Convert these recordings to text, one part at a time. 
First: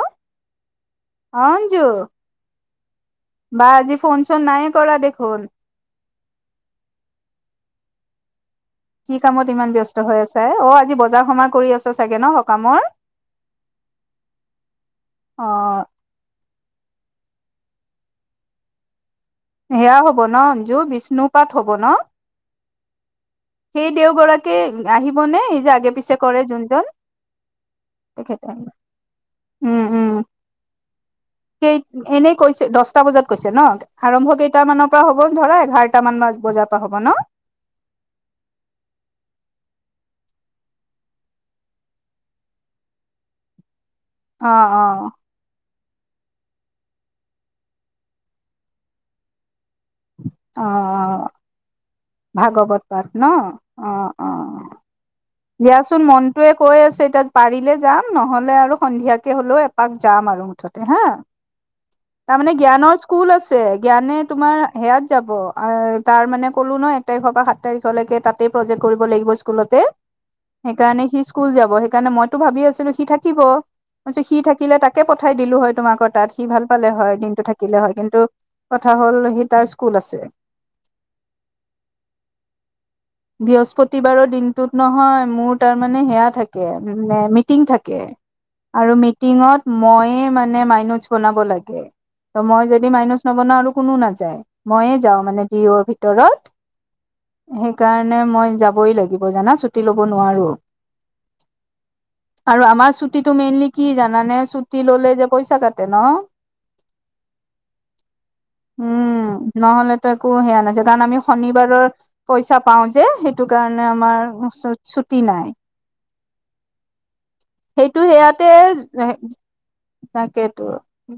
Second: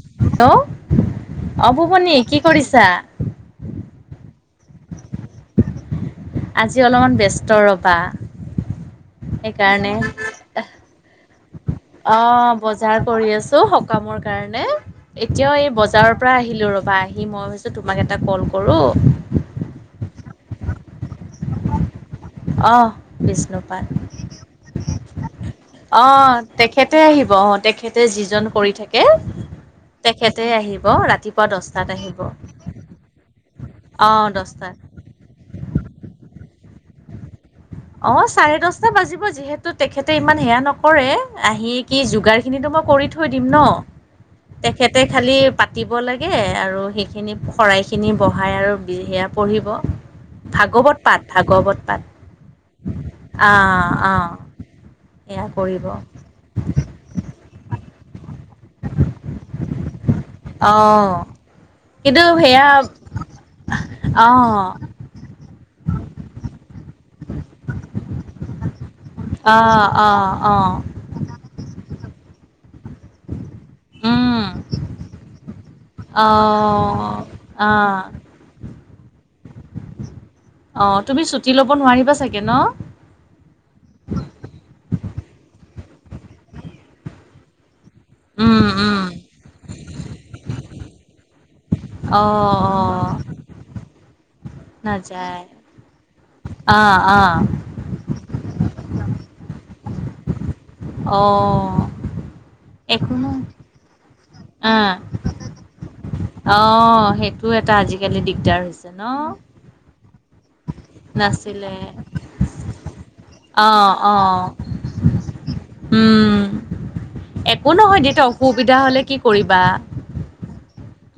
অ hello Anju অভুপনী কি কৰিছা? বা আজি ফোন চোন নাইে কৰা দেখোন। আজি অলপমান ব্যস্ত ৰবা। কি কামত ইমান সেইকাৰণে ব্যস্ত হৈ আছে অ আজি বজাৰ সমত অ বজাৰ কৰি আছো সকামৰ কাৰণে অ এতিয়াও এই বজাৰৰ পৰা আহিলো ৰবা সি মই ভাবছোঁ তোমাক এটা কল কৰোঁ সেয়া হব ন অঞ্জু বিষ্ণু পাত হব ন। অঁ'। বিষ্ণুপাত সেই দেওগৰাকী আহিব নে এই যে আগে অ পিছে কৰে যোনজন তেখেতে আহিব আহ তেখেতে। ডিচিজন কৰি থাকে। উম উম তেখেতে আহিব ৰাতিপুৱা কেই দহটাত আহিব এনেই অ', দহ টা মানৰ পৰা হ'ব ধৰা এঘাৰটা মান বজাৰ পৰা হ'ব ন। অ চাৰে দহটা বাজিব যিহেতু তেখেতে ইমান সেয়া নকৰে আহি কি যোগাৰ খিনি থৈ দিম ন অ অ খালি পতিব লাগে আৰু সেইখিনি শৰাইখিনি বহাই আৰু সেয়া পঢ়িব। অ অ ভাগৱত পাঠ ভাগৱত পাঠ। ভাগৱত পাঠ ন অঁ অ', অঁ অ',। সেয়া কৰিব দিয়াচোন মনটয়ে কৈ আছে এতিাত পাৰিলে যাম। নহলে আৰু সন্ধিয়াকে হলেও এপাক যাম আৰু মুঠতে হা। অঁ কিন্তু তাৰ মানে সেয়া জ্ঞানৰ স্কুল আছে জ্ঞানে তোমাৰ অঁ সেয়াত যাব তাৰ মানে কলো নহয় তাৰিখৰ বা সাত তাৰিখলৈকে তাতেই প্ৰজেক্ কৰিব লাগিব স্কুলতে অঁ অঁ অঁ সেইকাৰণে সি স্কুল যাব সেইকাৰণে মইতো ভাবি আছিলো সি থাকিব। উম সি থাকিলে তাকে পঠাই দিলো হয় তোমাকৰ তাত সি ভাল পালে হয় অঁ দিনটো থাকিলে হয় অঁ কিন্তু কথা হ'ল সি তাৰ স্কুল আছে। অ তুমি ছুটি লব নোৱাৰিবা চাগে ন। বৃহস্পতিবাৰৰ দিনটোত নহয় মোৰ তাৰমানানে সেয়া থাকে মিটিং থাকে উম উম আৰু মিটিঙত মইে মানে মাইনজ বনাব লাগে। অঁ ত মই যদি অঁ মাইনচ নবনাও আৰু কোনো নাযায় মইয়ে যাও নাযায় মানে দুৰ ভিতৰত ভিতৰত অঁ অঁ সেইকাৰণে মই যাবই লাগিব জানা ছুটি লব নোৱাৰো। অ'। আৰু আমাৰ ছুটীটো মেইনলি কি জানানে ছুটি ললে যে পইচা কাটে ন। অ', সেইটো এটা আজিকালি দিগদাৰ হৈছে ন। উম নহলেতো একো সেয়া নাযায় কাৰণ আমি নাছিলে শনিবাৰৰ পইচা পাও যে সেইটো অ কাৰণে অ আমাৰ তাৰছত ছুটি নাই। উম একো নহয় সেইটো দেউতা সেয়াতে অসুবিধা হলে কি কৰিবা তাকেতো।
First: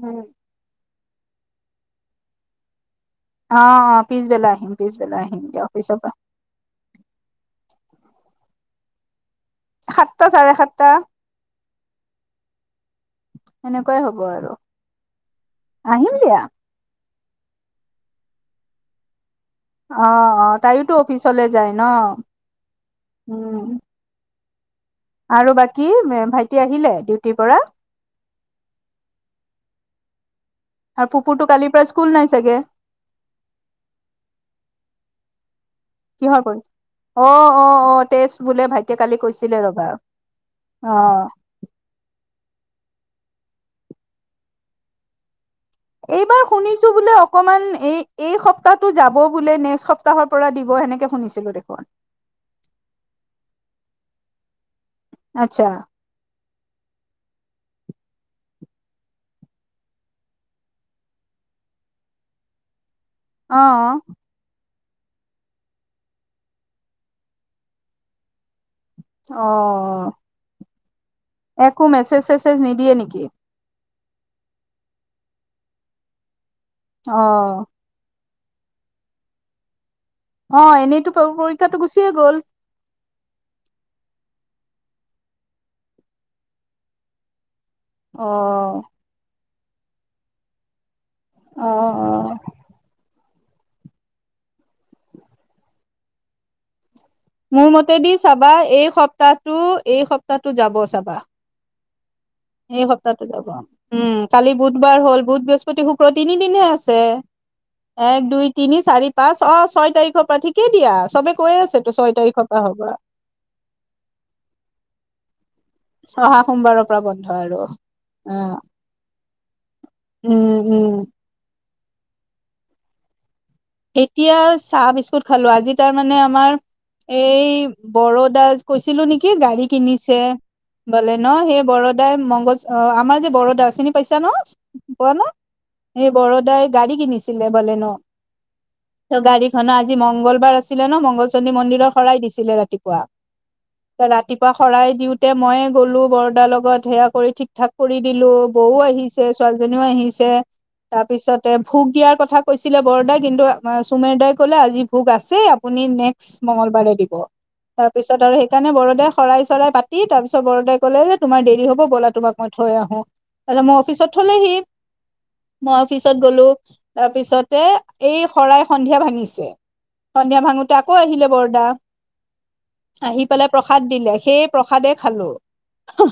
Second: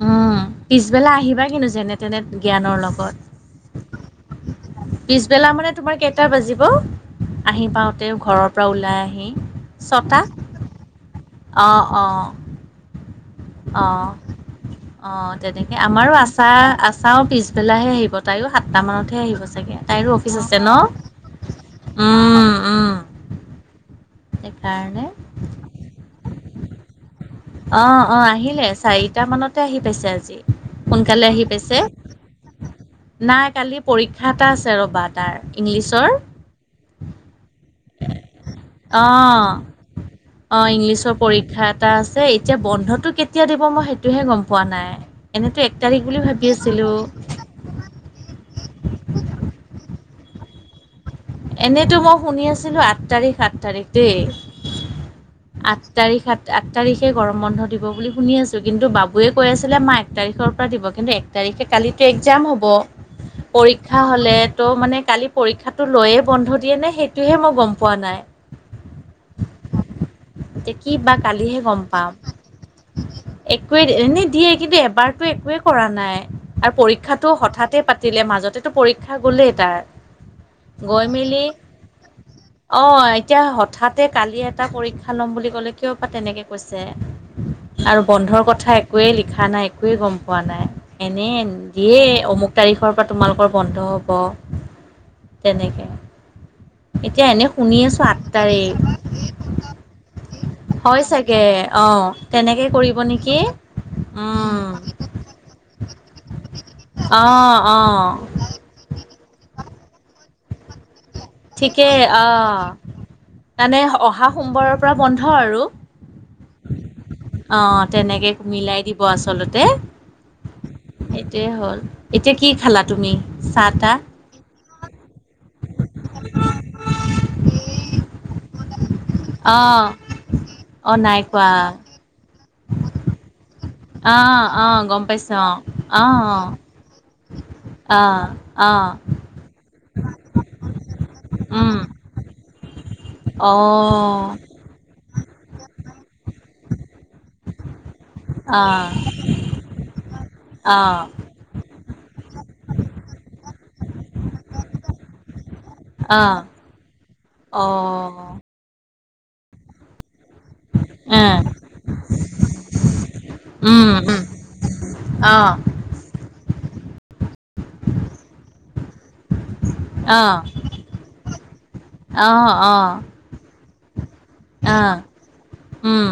উম পিছবেলা আহিবা কিন্তু যেনে তেনে জ্ঞানৰ লগত। অ অ পিছবেলা আহিম আহিম পিছবেলা দিয়া মানে অফিচৰ তোমাৰ পৰা কেইটা বাজিব, আহি পাওতে ঘৰৰ পৰা ওলাই আহি। ছটা, সাতটা চাৰে সাতটা অ'-অ'। সেনেকুৱাই হ'ব আৰু অ-অ', তেনেকে আমাৰো আহিম দিয়া আচা আ চাওঁ পিছবেলাহে আহিব তাইয়ো সাতটা মানতহে আহিব। তাইৰো অ', অফিচ আছে অ', তাইয়োতো অফিচলে যায় ন, উম-উম। উম, সেইকাৰণে আৰু বাকী ভাইটি আহিলে। পৰা অ অ', আহিলে চাৰিটা মানতে আহি পাইছে আজি। আৰু সোনকালে আহি পুপুতটো কালিৰ পাইছে পৰা স্কুল নাই চাগে। নাই কালি পৰীক্ষা এটা আছে ৰ'বা তাৰ ইংলিছৰ। কিহৰ পৰি অ', অ', অ', টেষ্ট বোলে ভাইটিয়ে কালি কৈছিলে ৰ'বা অ'-অ', ইংলিছৰ অ', পৰীক্ষা এটা আছে। এতিয়া বন্ধটো কেতিয়া দিব মই সেইটোহে গম পোৱা নাই। এনেতো এক তাৰিখ বুলি এইবাৰ ভাবি আছিলো শুনিছো বোলে অকমান এই-এই সপ্তাহটো যাব বোলে নেক্সট সপ সপ্তাহৰ পৰা দিব সেনেকে। শুনিছিলো দেখোন এনেইতো মই শুনি আছিলো আঠ তাৰিখ, আঠ তাৰিখ দেই। আচ্ছা আঠ তাৰিখ আঠ তাৰিখে গৰম বন্ধ দিব বুলি শুনি আছো কিন্তু বাবুৱে কৈ আছিলে মা এক তাৰিখৰ পৰা দিব কিন্তু এক তাৰিখ খে কালিতো এক্জাম হ'ব অ', পৰীক্ষা হলে ত' মানে কালি পৰীক্ষাটো লৈয়ে বন্ধ দিয়ে নে খেইটোহে মই পম পোৱা নাই। অ', এতিয়া কি বা কলিহে গম একো পাম। মেছেজ চেছেজ নিদিয়ে নেকি একোৱেই এনে দিয়ে কিন্তু এবাৰতো একোৱে কৰা নাই আৰু পৰীক্ষাটো অ', হঠাতে পাতিলে মাজত, পৰীক্ষা গ'লেই তাৰ। অ', গৈ এনেইতো মেলি পৰীক্ষাটো গুচিয়ে গ'ল অ', এতিয়া হঠাতে কালি এ এটা পৰীক্ষা ল'ম বুলি ক'লে কিয় বা তেনেকে কৈছে। আৰু বন্ধৰ কথা অ', একোৱেই লিখা নাই একোৱেই গম পোৱা নাই। এনে অ', দিয়ে অ', অমুক তাৰিখৰ পৰা। তোমালোকৰ বন্ধ হ'ব তেনেকে। এতিয়া এনে মোৰ শুনি আছো মতেদি আঠ চাবা তাৰিখ এই সপ্তাহটো এই সপ্তাহটো যাব হয় চাবা। চাগে। অ', তেনেকে এই কৰিব সপ্তাহটো নেকি যাব উম কালি বুধবাৰ হল বুধ, বৃহস্পতি, শুক্ৰ তিনিদিনে আছে। অ অ এক, দুই, তিনি, চাৰি, পাঁচ অ' ছয় তাৰিখৰ পৰা ঠিকেই দিয়া। চবে কৈয়ে আছেতো ঠিকেই ছয় তাৰিখৰ পৰা অ', হ'ব। মানে অহা সোমবাৰৰ পৰা বন্ধ আৰু। চহা সোমবাৰৰ পৰা বন্ধ অ আৰু তেনেকে অ'। মিলাই দিব আচলতে উম-উম। সেইটোৱে হ'ল এতিয়া কি খালা তুমি। চাহ তাহ এতিয়া চাহ বিস্কুত খালো আজি তাৰ মানে আমাৰ এই ব ৰো দা কৈছিলো নেকি অ গাড়ী কিনিছে অ নাই বলেন খোৱা সেই বৰদাই মগজ অ', আমাৰ যে বৰদাস। চিনি অ পাইছা ন অ গম কোৱা ন পাইছো অ এই বৰদাই গাড়ী কিনিছিলে বলেন। অ অ অ অ ত গাড়ীখনৰ আজি মংগলবাৰ আছিলে ন মংগল চন্দ্ৰী উম মন্দিৰৰ শৰাই দিছিলে ৰাতি। পোৱা, অ ৰাতিপুৱা শৰাই দিওঁতে মই গলো বৰদাৰ লগত সেয়া কৰি ঠিক ঠাক। কৰি দিলোঁ, অ বৌ আহিছে, ছোৱালীজনীও আহিছে। অ তাৰপিছতে ভোগ দিয়াৰ কথা কৈছিলে বৰদাই, কিন্তু আমাৰ চুমেৰ দাই ক'লে আজি ভোগ আছে। আপুনি অ নেক্সট মংগলবাৰে দিব। অ তাৰ পিছত আৰু সেইকাৰণে বৰদাই শৰাই চৰাই পাতি, তাৰপিছত বৰদাই ক'লে যে, উম তোমাৰ দেৰি হ'ব, বলা তোমাক মই থৈ আহোঁ। তাৰপিছত মোক উম অফিচত উম থলেহি। অ মই অফিচত গ'লো, তাৰপিছত তে এই শৰাই সন্ধিয়া ভাঙিছে। সন্ধিয়া অ', ভাঙোতে আকৌ আহিলে বৰদা। অ', অ', আহি পেলাই প্ৰসাদ দিলে, সেই প্ৰসাদে অ', খালোঁ। উম,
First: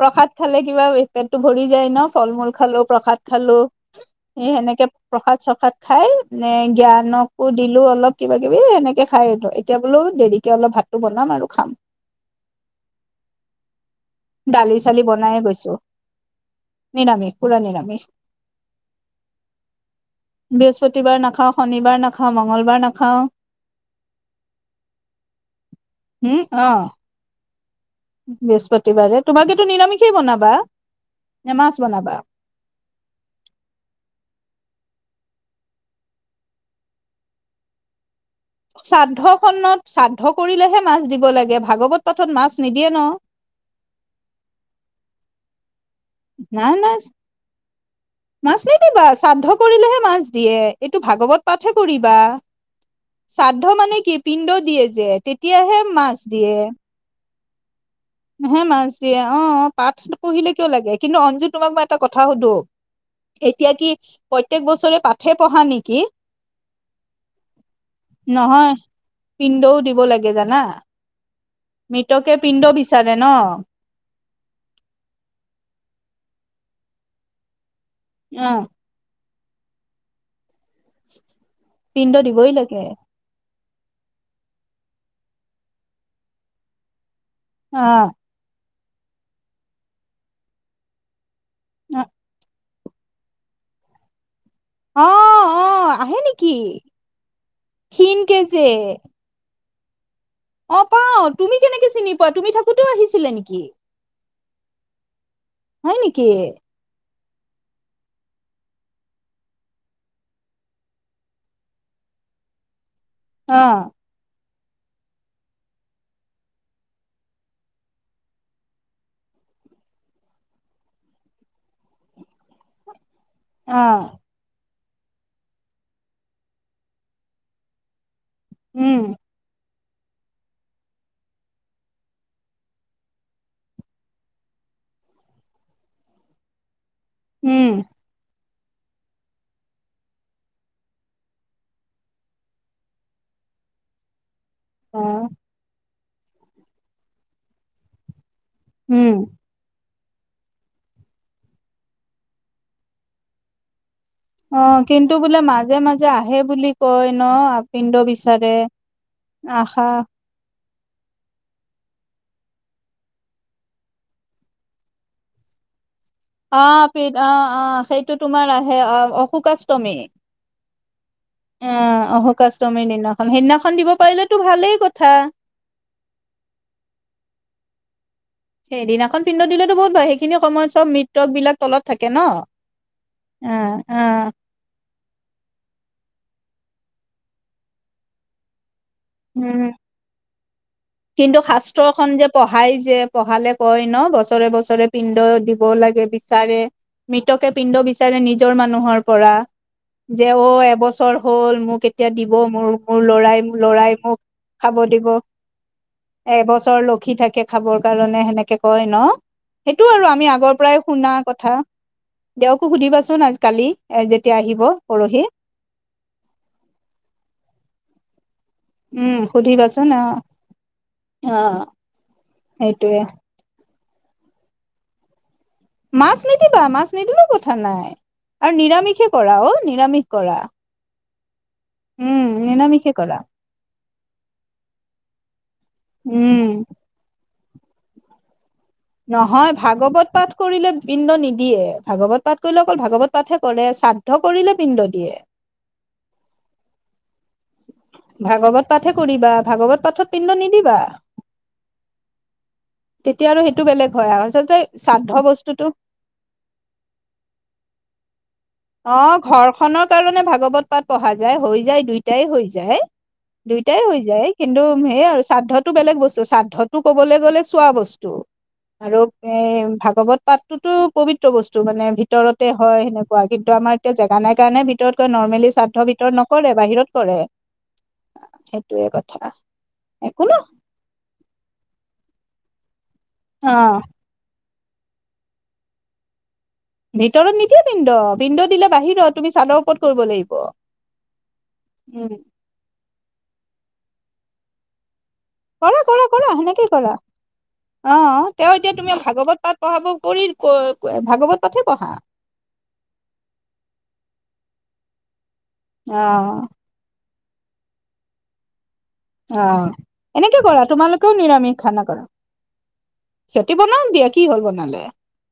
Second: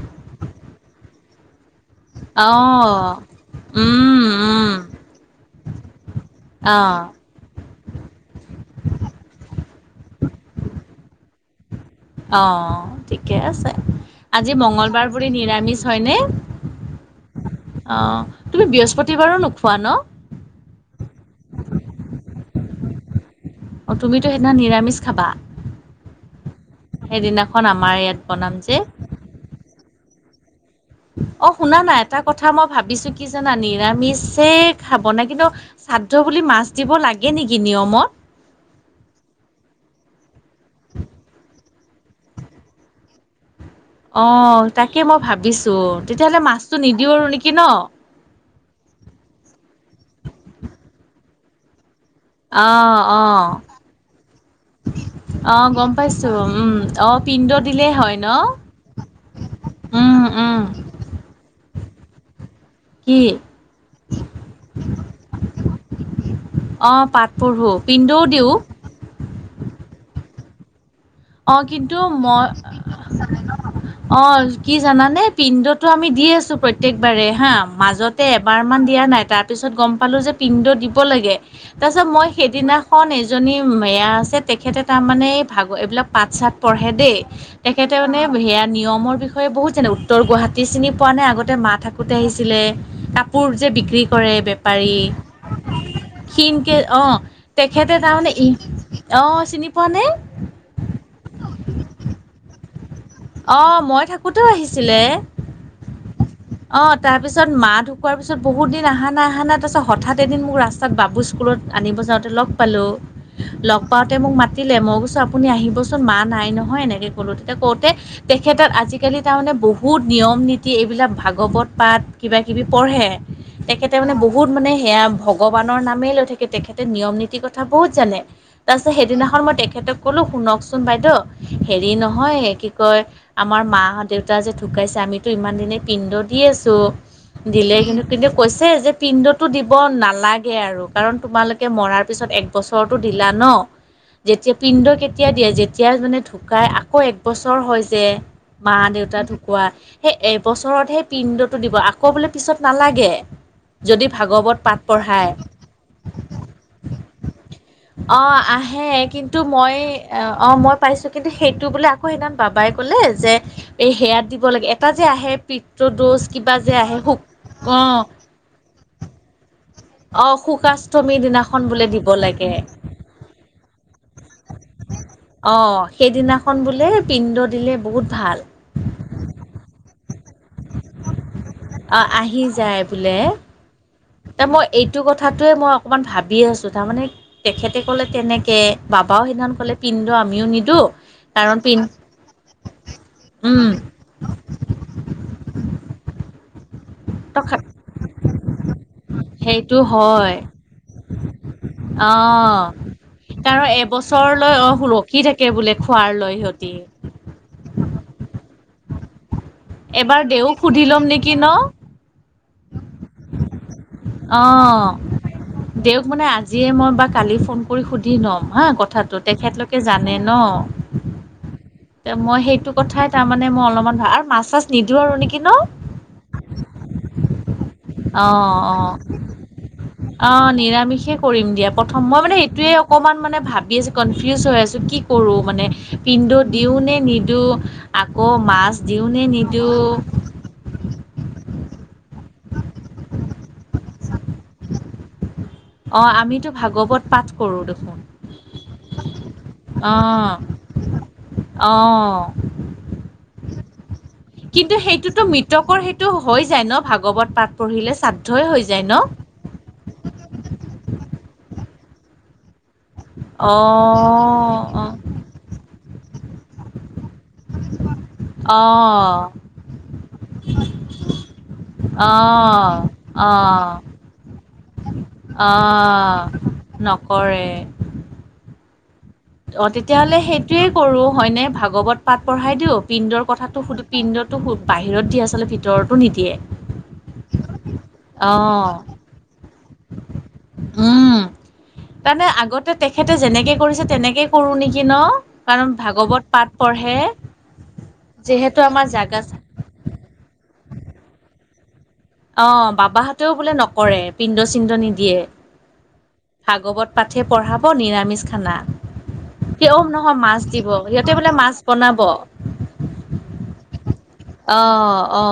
প্ৰসাদ খালে কিবা পেটটো ভৰি যায় ন। ফল-মূল খালোঁ, প্ৰসাদ অ'। খালোঁ। উম, সেই উম, সেনেকে প্ৰসাদ চব সাদ খাই, এনে অ', জ্ঞানকো দিলোঁ অলপ কিবা কিবি এই এনেকে খাই আহিলোঁ। এতিয়া বোলো দেৰিকে অলপ ভাতটো বনাম আৰু খাম। অ ঠিকে আছে। আজি দালি চালি মঙ্গলবাৰ বুলি বনায়ে গৈছো নিৰামিষ হয়নে? নিৰামিষ পুৰা অ নিৰামিষ তুমি বৃহস্পতিবাৰো নোখোৱা ন? বৃহস্পতিবাৰ নাখাওঁ, শনিবাৰ নাখাওঁ, মঙ্গলবাৰ নাখাওঁ। অ তুমিতো সেইদিনাখন নিৰামিষ খাবা। হম অ সেইদিনা বৃহস্পতিবাৰে তোমালোকে তো নিৰামিষেই বনাবা। অ নে মাছ শুনা না বনাবা? এটা কথা মই ভাবিছোঁ কি জানা? নিৰামিষ চে খা বনায়, কিন্তু শ্ৰাদ্ধ বুলি মাছ দিব লাগে নেকি নিয়মত? শ্ৰাদ্ধ খনত শ্ৰাদ্ধ কৰিলেহে মাছ দিব লাগে, ভাগৱত পাঠত মাছ নিদিয়ে ন। অ তাকে মই ভাবিছোঁ। নাই, নাই মাছ নিদিবা শ্ৰাদ্ধ কৰিলেহে মাছ দিয়ে। এইটো ভাগৱত পাঠহে কৰিবা। অ', অ'। শ্ৰাদ্ধ মানে কি পিণ্ড দিয়ে যে, অ তেতিয়াহে গম মাছ পাইছো দিয়ে। উম অ পিণ্ড দিলেই হয় ন হে মাছ দিয়ে। অ পাঠ উম নপঢ়িলে উম কিয় লাগে, কিন্তু অঞ্জু তোমাক মই এটা কথা সুধোঁ কি এতিয়া কি, প্ৰত্যেক বছৰে পাঠে পঢ়া নেকি? অ পাঠ পঢ়ো, পিণ্ডও দিওঁ। নহয় পিণ্ডও দিব লাগে জানা। অ কিন্তু মৃতকে মই পিণ্ড বিচাৰে ন অ কি জানানে? পিণ্ডটো আমি দি আছোঁ। প্ৰত্যেকবাৰে হা মাজতে অ এবাৰমান দিয়া নাই। তাৰপিছত গম পালোঁ যে, পিণ্ড দিব লাগে। তাৰপিছত পিণ্ড মই দিবই লাগে সেইদিনাখন এজনী মেয়া আছে। তেখেতে তাৰমানে, এই ভাগ এইবিলাক পাঠ-ছাঠ পঢ়ে দেই। তেখেতে আহ মানে সেয়া নিয়মৰ বিষয়ে বহুত জানে। উত্তৰ গুৱাহাটী চিনি পোৱা নে? আগত তে মা থাকোঁতে আহিছিলে। কাপোৰ যে বিক্ৰী কৰে বেপাৰী অ অ আহে নেকি ক্ষীণ কে অ তেখেতে তাৰমানে ক্ষীণকে যে ই অ চিনি পোৱা নে? অ পাওঁ। তুমি কেনেকে চিনি পোৱা? তুমি থাক অ মই থাকোঁতেও আহিছিলে। হয় নেকি অ তাৰ পিছত মা ঢুকোৱাৰ পিছত বহুত দিন অহা নাই, অহা নাই। তাৰপিছত হঠাৎ এদিন মোক ৰাস্তাত বাবু স্কুলত আনিব যাওঁতে লগ পালোঁ। অ লগ পাওঁতে মোক মাতিলে। মই কৈছোঁ আপুনি আহিবচোন, মা নাই নহয় এনেকে ক'লো, তেতিয়া ক'ত তে তেখেতক আজিকালি তাৰমানে বহুত নিয়ম নীতি এইবিলাক ভাগৱত পাঠ কিব কিবি পঢ়ে। অ তেখেতে মানে, বহুত মানে সেয়া ভগৱানৰ নামেই লৈ থাকে। তেখেতে নিয়ম নীতিৰ কথা বহুত জানে। তাৰপিছত উম সেইদিনাখন মই তেখেতক কলোঁ, শুনকচোন বাইদেউ। হেৰি নহয় কি কয়, আমাৰ মাহঁত দেউতা যে ঢুকাইছে আমিতো ইমান দিনেই পিণ্ড দি আছোঁ। উম দিলে কিন্তু কেতিয়াও কৈছে যে, পিণ্ডটো দিব নালাগে আৰু কাৰণ তোমালোকে মৰাৰ পিছত এক বছৰতো দিলা ন যেতিয়া পিণ্ড অ কেতিয়া দিয়ে? যেতিয়া এজনে ঢুকায়, আকৌ একবছৰ হয় যে মা উম দেউতা ঢুকুৱোৱা সেই এবছৰত সেই পিণ্ড'টো দিব আকৌ বোলে পিছত নালাগে যদি ভাগৱত অ পাঠ কিন্তু পঢ়ায় বোলে মাজে মাজে আহে বুলি কয় ন আপিন্দ অ বিচাৰে আহে কিন্তু মই আশা অ মই পাইছো কিন্তু সেইটো বোলে আকৌ সেইদিনা বাবাই ক'লে যে এই সেয়াত দিব লাগে এটা যে আহে প অ পি অ অ সেইটো তোমাৰ আহে অ অশোক অ অ শুকাষ্টমীৰ দিনাখন বোলে দিব লাগে অশোকাষ্টমীৰ দিনাখন সেইদিনাখন দিব পাৰিলে টো ভালেই কথা অ সেইদিনাখন বোলে পিণ্ড দিলে বহুত ভাল সেইদিনাখন পিন্ডত দিলেতো বহুত ভ সেইখিনি সময় চব মৃতকবলাক অ আহি যায় বোলে অ', তাৰ মই এই সটো কথাটোৱে মই অকণমান ভাবিে আছোঁ তাৰমানে তেখেতে ক'লে তেনেকৈ বাবাও সেইদিনাখন উম ক'লে পিন্ধো আমিও নিদো কিন্তু শাস্ত্ৰ খন যে পঢ়াই যে পঢ়ালে উম কয় ন বছৰে বছৰে পিণ্ড দিব লাগে বিচাৰে মৃতকে তখা পিণ্ড বিচাৰে নিজৰ মানুহৰ পৰা সেইটো যে হয় অ এবছৰ হ'ল মোক এতিয়া এয়া দিব অ' মোৰ মোৰ লৰাই ম কাৰণ লৰাই মোক এবছৰলৈ অ' খাব দিব ৰখি থাকে বোলে খোৱাৰ লৈ সিহঁতি এবছৰ লক্ষী থাকে খাবৰ কাৰণে সেনেকে কয় ন সেইটো আৰু এবাৰ আমি দেউক আগৰ পৰাই সুধি ল'ম শুনা নেকি ন কথা দেকো সুধিবাচোন আজ কালি যেয়া অঁ দেক মানে আজিয়ে মই বা কালি ফোন কৰি সুধি ল'ম হা কথাটো উম তেখেতলোকে সুধিবাচোন অ জানে ন অ ত মই সেইটো সেইটোয়ে কথাই তাৰমানে মই অলপমান ভাল আৰু মাছ চাছ নিদিো আৰু নেকি ন মাছ নিদিবা মাছ নিদিবও কথা নাই অ' আৰু অ' নিামিষে কৰাও নিামিষ কৰা মষে কৰিম দিয়া প্ৰথম মই উম মানে সেইটোয়ে নিৰামিষে কৰা অকমান মানে ভাবি আছো কনফিউজ হৈ আছো কি কৰো মানে পিন্ধো উম দিও নে নিদিো আকৌ মাছ দিওঁ নে নহয় নিদিওঁ ভাগৱত পাঠ কৰিলে বিন্দ নিদিয়ে ভাগৱত পাঠ কৰিলে অকল ভাগৱত পাঠহে কৰে শ্ৰাদ্ধ কৰিলে বিন্দ দিয়ে অ আমিতো ভাগৱত পাঠ কৰোঁ দেখোন ভাগৱত পাঠহে কৰিবা ভাগৱত পাঠত পিণ্ড আহ নিদিবা অঁ তেতিয়া আৰু সেইটো বেলেগ হয় আৰু। আচলতে কিন্তু শ্ৰাদ্ধ সেইটোতো বস্তুটো মৃতকৰ সেইটো হৈ যায় ন ভাগৱত পাঠ পঢ়ি িলে চাদ অ ঘৰখনৰ কাৰণে ভাগৱত পাঠ পঢ়া যায় হৈ যায় দুইটাই হৈ যায় দুইটাই হৈ যায় কিন্তু অ', সেইয় আৰু শ্ৰাদ্ধতটো বেলেগ বস্তু শ্ৰাদ্ধতটো কবলৈ গ'লে চোৱা বস্তু আৰু অ', এ ভাগৱত পাঠটোতো পবিত্ৰ বস্তু মানে অ', ভিতৰতে হয় সেনেক কিন্তু অ', আমাৰ এতিয়া জেগা নাই কাৰণে ভিতৰতকৈ নৰ্মেলি শ্ৰাদ্ধ ভিতৰত অ', নকৰে বাহিৰত কৰে নকৰে সেইটোয়ে কথা অ তেতিয়াাহ'লে একো ন সেইটোয়ে কৰো হয়নে ভাগৱত পাঠ পঢ়াই দিওঁ পিণ্ডৰ অ কথাটো সুধো পিণ্ডটো বাহিৰত দিয়ে আচলতে ভিতৰতো নিদিয়ে ভিতৰত নিদিয়া বিড অ বিন্দ দিলে বাহিৰত তুমি চাদৰ ওপৰত কৰিব লাগিব উম তানে আগতে তেখেতে যেনেকে কৰিছে তেনেকে কৰো নেকি ন কাৰণ কৰা কৰা ভাগৱত কৰা নে পাঠ নেকি কৰা পঢ়ে অ তেওঁ যিহেতু এতিয়া আমাৰ তুমি জাগা ভাগৱত পাঠ পঢ়াব কৰি ভাগৱত পাহে পঢ়া অ বাবাহঁতেও বোলে নকৰে পিণ্ড চিণ্ড নিদিয়ে অ ভাগৱত পাঠে পঢ়াব নিৰামিষ খানা আহ কিয় নহয় এনেকে মাছ কৰা দিব সিহঁতে তোমালোকেও বোলে নিৰামিষ মাছ খানা বনাব কৰা সিহঁতি বনাাম দিয়া কি হল অ বনালে অ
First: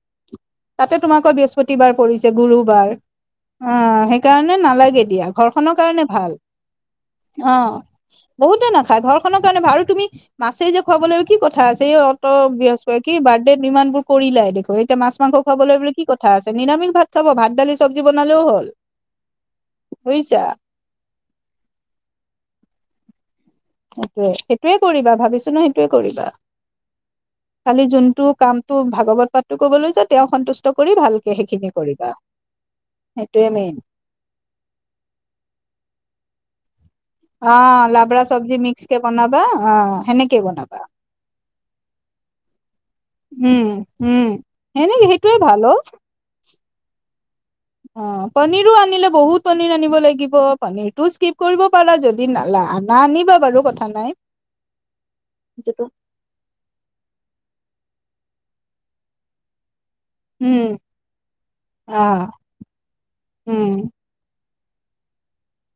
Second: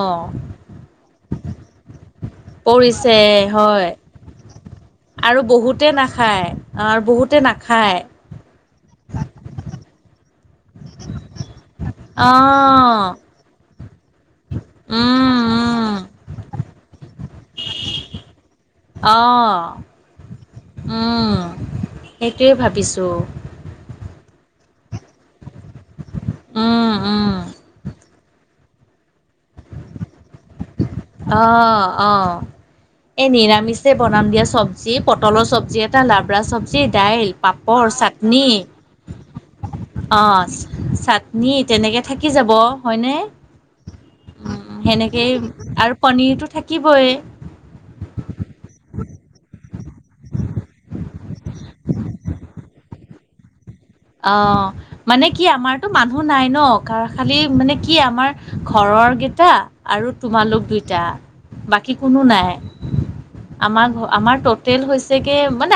তাতে তোমাকৰ বৃহস্পতিবাৰ পৰিছে গুৰুবাৰ পৰিছে অ হয় সেইকাৰণে নালাগে দিয়া আৰু ঘৰখনৰ বহুতে কাৰণে ভাল নাখায় আৰু বহুতে অ নাখায় বহুতে নাখায় ঘৰ খনৰ কাৰণে ভাৰু তুমি মাছে যে খুৱাব ল কি কথা আছে এই অত বহস্ত অঁ কি বাৰ্থড ইমান বোৰ কৰিলাই দেখ এতিয়া মাছ মাংস উম খাবলৈ বোলে উম কি কথা আছে নিৰামিষ ভাত খাব ভাত দালি চব্জি বনালেও হ'ল অ বুজিছা উম সেইটোয়ে য সেইটোৱে সেইটোয়ে কৰিবা ভাবিছো ন সেইটোয়ে কৰিবা উম উম খালি যোনটো কামটো ভাগৱত পাঠটো কবলৈ যায় তেওঁ সন্তুষ্ট কৰি ভালকে সেইখিনি কৰিবা এ সেইটোয়ে মেইন নিৰামিষে বনাম দিয়া চব্জি পটলৰ চব্জি এটা লাভ জি দাইল, অ পাপৰ, লাবৰা চাটনি, চব্জি মিক্স কে বনাবা অ সেনেকে অ', বনাবা চাটনি। তেনেকৈ থাকি যাব হয়নে? উম, উম [unintelligible] এই আৰু পনীৰটো থাকিবই অ', পনীৰো আনিলে বহুত মা আনিব লাগিব, পনীৰটো স্কিপ কৰিব পাৰা যদি লা আনা আনিবা বাৰু কথা নাই অ', মানে কি আমাৰতো মানুহ নাই ন কাৰ খালি মানে কি আমাৰ ঘৰৰ কেইটা আৰু তোমালোক উম দুইটা, বাকী অ কোনো নাই আমাৰ উম ঘ আমাৰ তত টেল হৈছেগৈ মানে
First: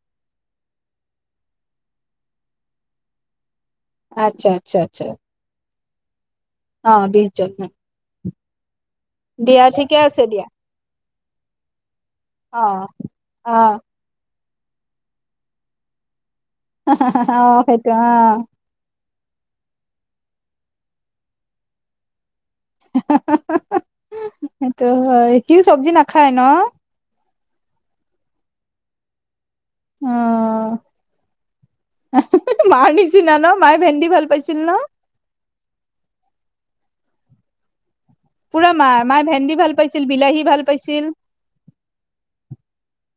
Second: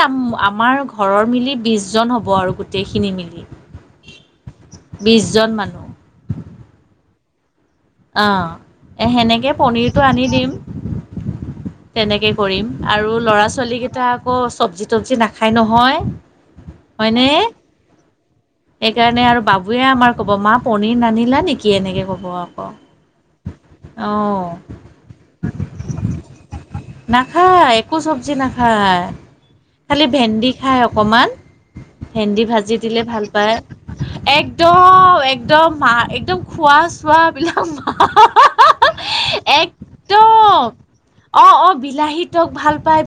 আমাৰ ঘৰৰ মিলি বিছজন হ'ব আৰু গোটেইখিনি মিলি আতচ্ছা, আতচ্ছা, আচ্ছা। বিশজন মানুহ অ', বিশজন ন অ', সেনেকে ঠিকে পনীৰটো আছে আনি দিয়া দিম। তেনেকেই অ কৰিম আৰু ল'ৰা অ ছোৱালীকেইটা আকৌ চব্জি তবজি নাখায় নহয়। অ', হয়নে সেইটো অ'। সেইকাৰণে আৰু বাবুৱে আমাৰ ক'ব মা পনীৰ নানিলা নেকি এনেকৈ ক'ব। আকৌ অ', সেইটো হয়, সিয়ো চব্জি নাখায় ন? নাখায় একো চব্জি নাখায়, খালি অ ভেন্দি খায় অকণমান। ভেন্দি ভাজি মাৰ দিলে ভাল নিচিনা ন পায়, মায়ে ভেন্দি ভাল পাইছিল ন একদম এক একদম মা একদম খোৱা চোৱা বিলাক পুৰা মা মায় ভেন্দি ভাল পাইছিল, বিলাহী একদম ভাল পাইছিল। অ অ বিলাহী টক ভাল পায়